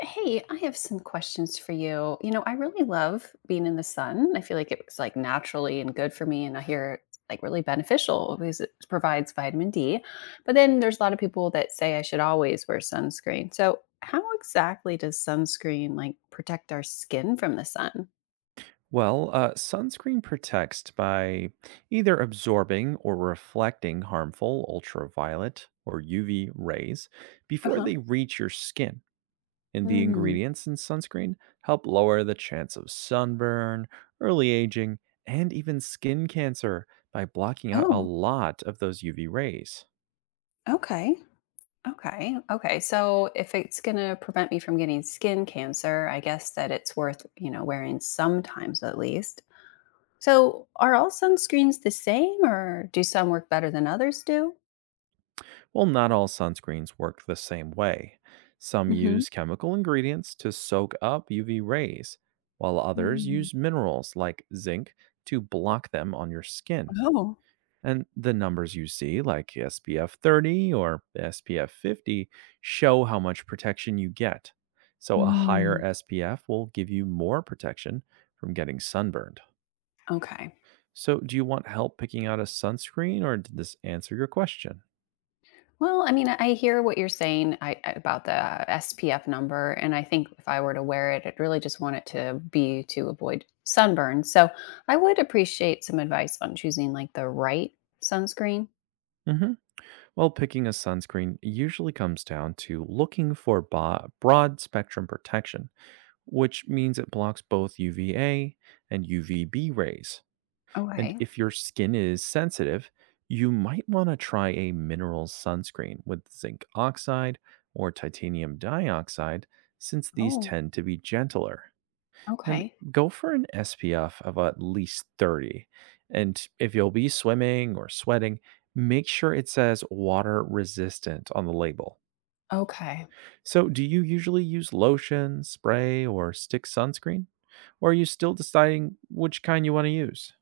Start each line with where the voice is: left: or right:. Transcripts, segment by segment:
left: Hey, I have some questions for you. You know, I really love being in the sun. I feel like it was like naturally and good for me. And I hear it's like really beneficial because it provides vitamin D. But then there's a lot of people that say I should always wear sunscreen. So, how exactly does sunscreen like protect our skin from the sun?
right: Well, sunscreen protects by either absorbing or reflecting harmful ultraviolet or UV rays
left: Uh
right: before
left: huh.
right: they reach your skin. And the
left: Mm.
right: ingredients in sunscreen help lower the chance of sunburn, early aging, and even skin cancer by blocking out a
left: Oh,
right: lot of those UV rays.
left: okay. Okay. Okay. So if it's going to prevent me from getting skin cancer, I guess that it's worth, you know, wearing sometimes at least. So, are all sunscreens the same, or do some work better than others do?
right: Well, not all sunscreens work the same way. Some
left: Mm-hmm.
right: use chemical ingredients to soak up UV rays, while others
left: Mm.
right: use minerals like zinc to block them on your skin.
left: Oh,
right: And the numbers you see, like SPF 30 or SPF 50, show how much protection you get. So, a higher
left: mm,
right: SPF will give you more protection from getting sunburned.
left: okay.
right: So, do you want help picking out a sunscreen, or did this answer your question?
left: Well, I mean, I hear what you're saying about the SPF number, and I think if I were to wear it, I'd really just want it to be to avoid sunburn. So, I would appreciate some advice on choosing like the right sunscreen.
right: Hmm. Well, picking a sunscreen usually comes down to looking for broad spectrum protection, which means it blocks both UVA and UVB rays. And
left: Okay.
right: if your skin is sensitive, you might want to try a mineral sunscreen with zinc oxide or titanium dioxide, since these
left: Oh,
right: tend to be gentler. And
left: okay.
right: go for an SPF of at least 30. And if you'll be swimming or sweating, make sure it says water resistant on the label.
left: Okay.
right: So, do you usually use lotion, spray, or stick sunscreen? Or are you still deciding which kind you want to use?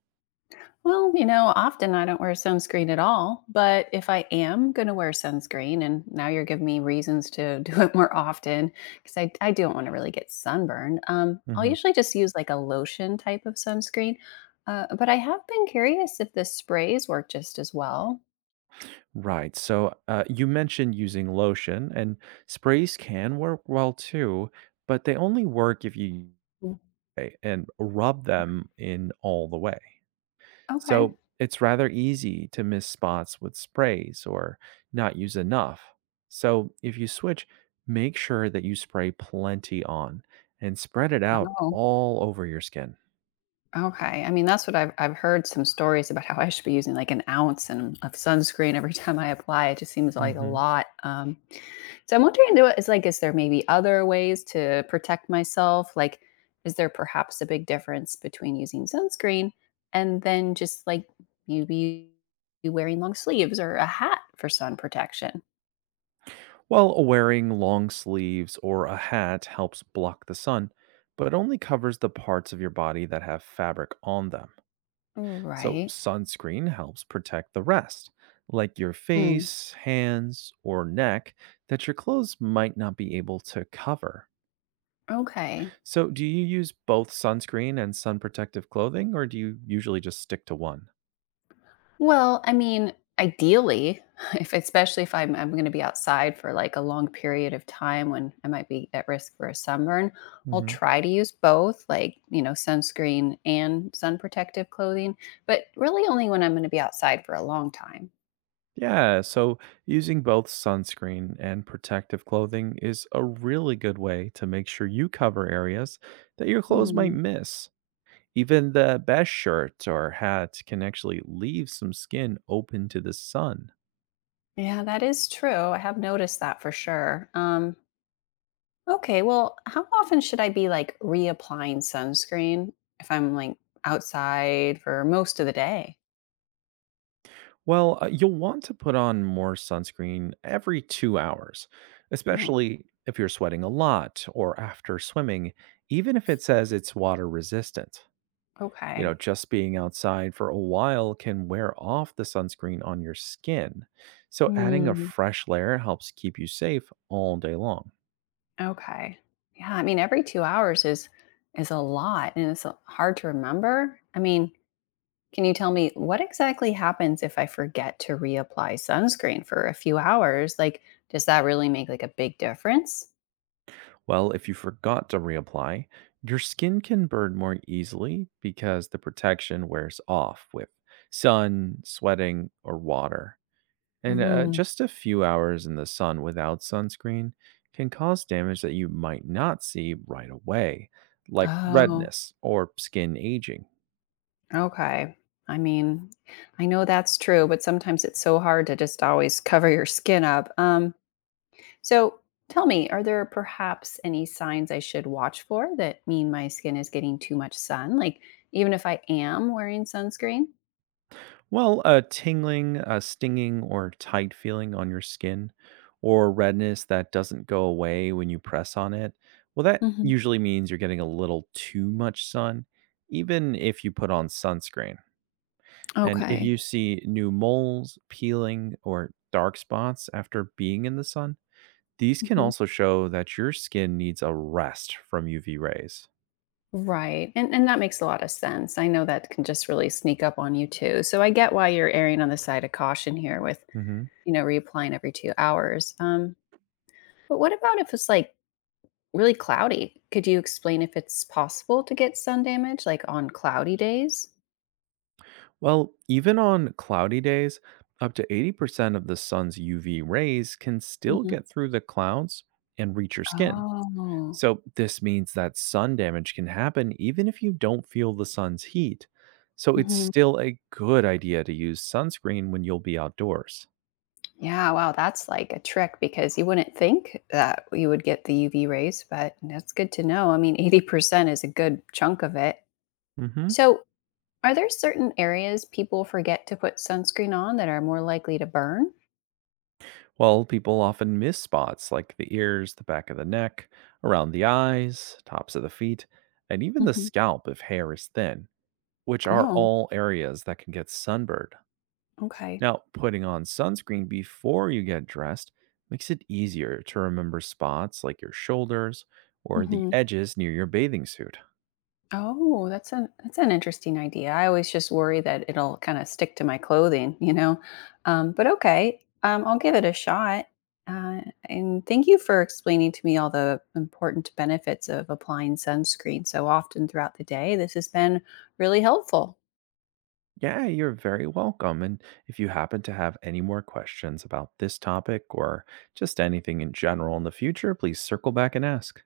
left: Well, you know, often I don't wear sunscreen at all, but if I am going to wear sunscreen, and now you're giving me reasons to do it more often because I don't want to really get sunburned, I'll
right: Mhm.
left: usually just use like a lotion type of sunscreen. But I have been curious if the sprays work just as well.
right: Right. So you mentioned using lotion, and sprays can work well too, but they only work if you
left: Mm.
right: eh, and rub them in all the way.
left: Okay.
right: So it's rather easy to miss spots with sprays or not use enough. So if you switch, make sure that you spray plenty on and spread it out
left: Oh,
right: all over your skin.
left: okay. I mean, that's what I've heard some stories about how I should be using like an ounce of sunscreen every time I apply. It just seems like a
right: Mhm.
left: lot. So I'm wondering, though, is like, is there maybe other ways to protect myself? Like, is there perhaps a big difference between using sunscreen and then just like maybe wearing long sleeves or a hat for sun protection?
right: Well, wearing long sleeves or a hat helps block the sun, but it only covers the parts of your body that have fabric on them. So,
left: Right.
right: sunscreen helps protect the rest, like your
left: Mm,
right: face, hands, or neck, that your clothes might not be able to cover.
left: okay.
right: So, do you use both sunscreen and sun protective clothing, or do you usually just stick to one?
left: Well, I mean, ideally, if especially if I'm gonna be outside for, like, a long period of time when I might be at risk for a sunburn, I'll
right: Hmm.
left: try to use both, like, you know, sunscreen and sun protective clothing, but really only when I'm gonna be outside for a long time.
right: Yeah, so using both sunscreen and protective clothing is a really good way to make sure you cover areas that your clothes might
left: Mm.
right: miss. Even the best shirt or hat can actually leave some skin open to the sun.
left: Yeah, that is true. I have noticed that for sure. Okay, well, how often should I be, like, reapplying sunscreen if I'm, like, outside for most of the day?
right: Well, you'll want to put on more sunscreen every 2 hours,
left: Oh,
right: especially if you're sweating a lot or after swimming, even if it says it's water resistant. You
left: okay.
right: know, just being outside for a while can wear off the sunscreen on your skin. So, adding a
left: Hmm.
right: fresh layer helps keep you safe all day long.
left: Okay. Yeah, I mean, every 2 hours is a lot, and it's, hard to remember. I mean, can you tell me what exactly happens if I forget to reapply sunscreen for a few hours? Like, does that really make, like, a big difference?
right: Well, if you forgot to reapply, your skin can burn more easily because the protection wears off with sun, sweating, or water. And
left: Mhm.
right: just a few hours in the sun without sunscreen can cause damage that you might not see right away, like
left: Oh,
right: redness or skin aging.
left: okay. I mean, I know that's true, but sometimes it's so hard to just always cover your skin up. So tell me, are there perhaps any signs I should watch for that mean my skin is getting too much sun? Like, even if I am wearing sunscreen?
right: Well, a tingling, a stinging, or tight feeling on your skin, or redness that doesn't go away when you press on it, well, that
left: Hmm.
right: usually means you're getting a little too much sun, even if you put on sunscreen. And if
left: Okay.
right: you see new moles, peeling, or dark spots after being in the sun, these can
left: Hmm.
right: also show that your skin needs a rest from UV rays.
left: Right. And that makes a lot of sense. I know that can just really sneak up on you too. So I get why you're erring on the side of caution here with,
right: Mhm.
left: you know, reapplying every 2 hours. But what about if it's like really cloudy? Could you explain if it's possible to get sun damage like on cloudy days?
right: Well, even on cloudy days, up to 80% of the sun's UV rays can still
left: Hmm.
right: get through the clouds and reach your skin.
left: Oh.
right: So, this means that sun damage can happen even if you don't feel the sun's heat. So, it's still a good idea to use sunscreen when you'll be outdoors.
left: Yeah, wow, that's like a trick because you wouldn't think that you would get the UV rays, but that's good to know. I mean, 80% is a good chunk of it.
right: Mhm.
left: So, are there certain areas people forget to put sunscreen on that are more likely to burn?
right: Well, people often miss spots like the ears, the back of the neck, around the eyes, tops of the feet, and even the
left: Mhm.
right: scalp if hair is thin, which are
left: No.
right: all areas that can get sunburned.
left: Okay.
right: Now, putting on sunscreen before you get dressed makes it easier to remember spots like your shoulders or the
left: Mhm.
right: edges near your bathing suit.
left: Oh, that's an interesting idea. I always just worry that it'll kind of stick to my clothing, you know. But okay, I'll give it a shot. Uh, and thank you for explaining to me all the important benefits of applying sunscreen so often throughout the day. This has been really helpful.
right: Yeah, you're very welcome. And if you happen to have any more questions about this topic or just anything in general in the future, please circle back and ask.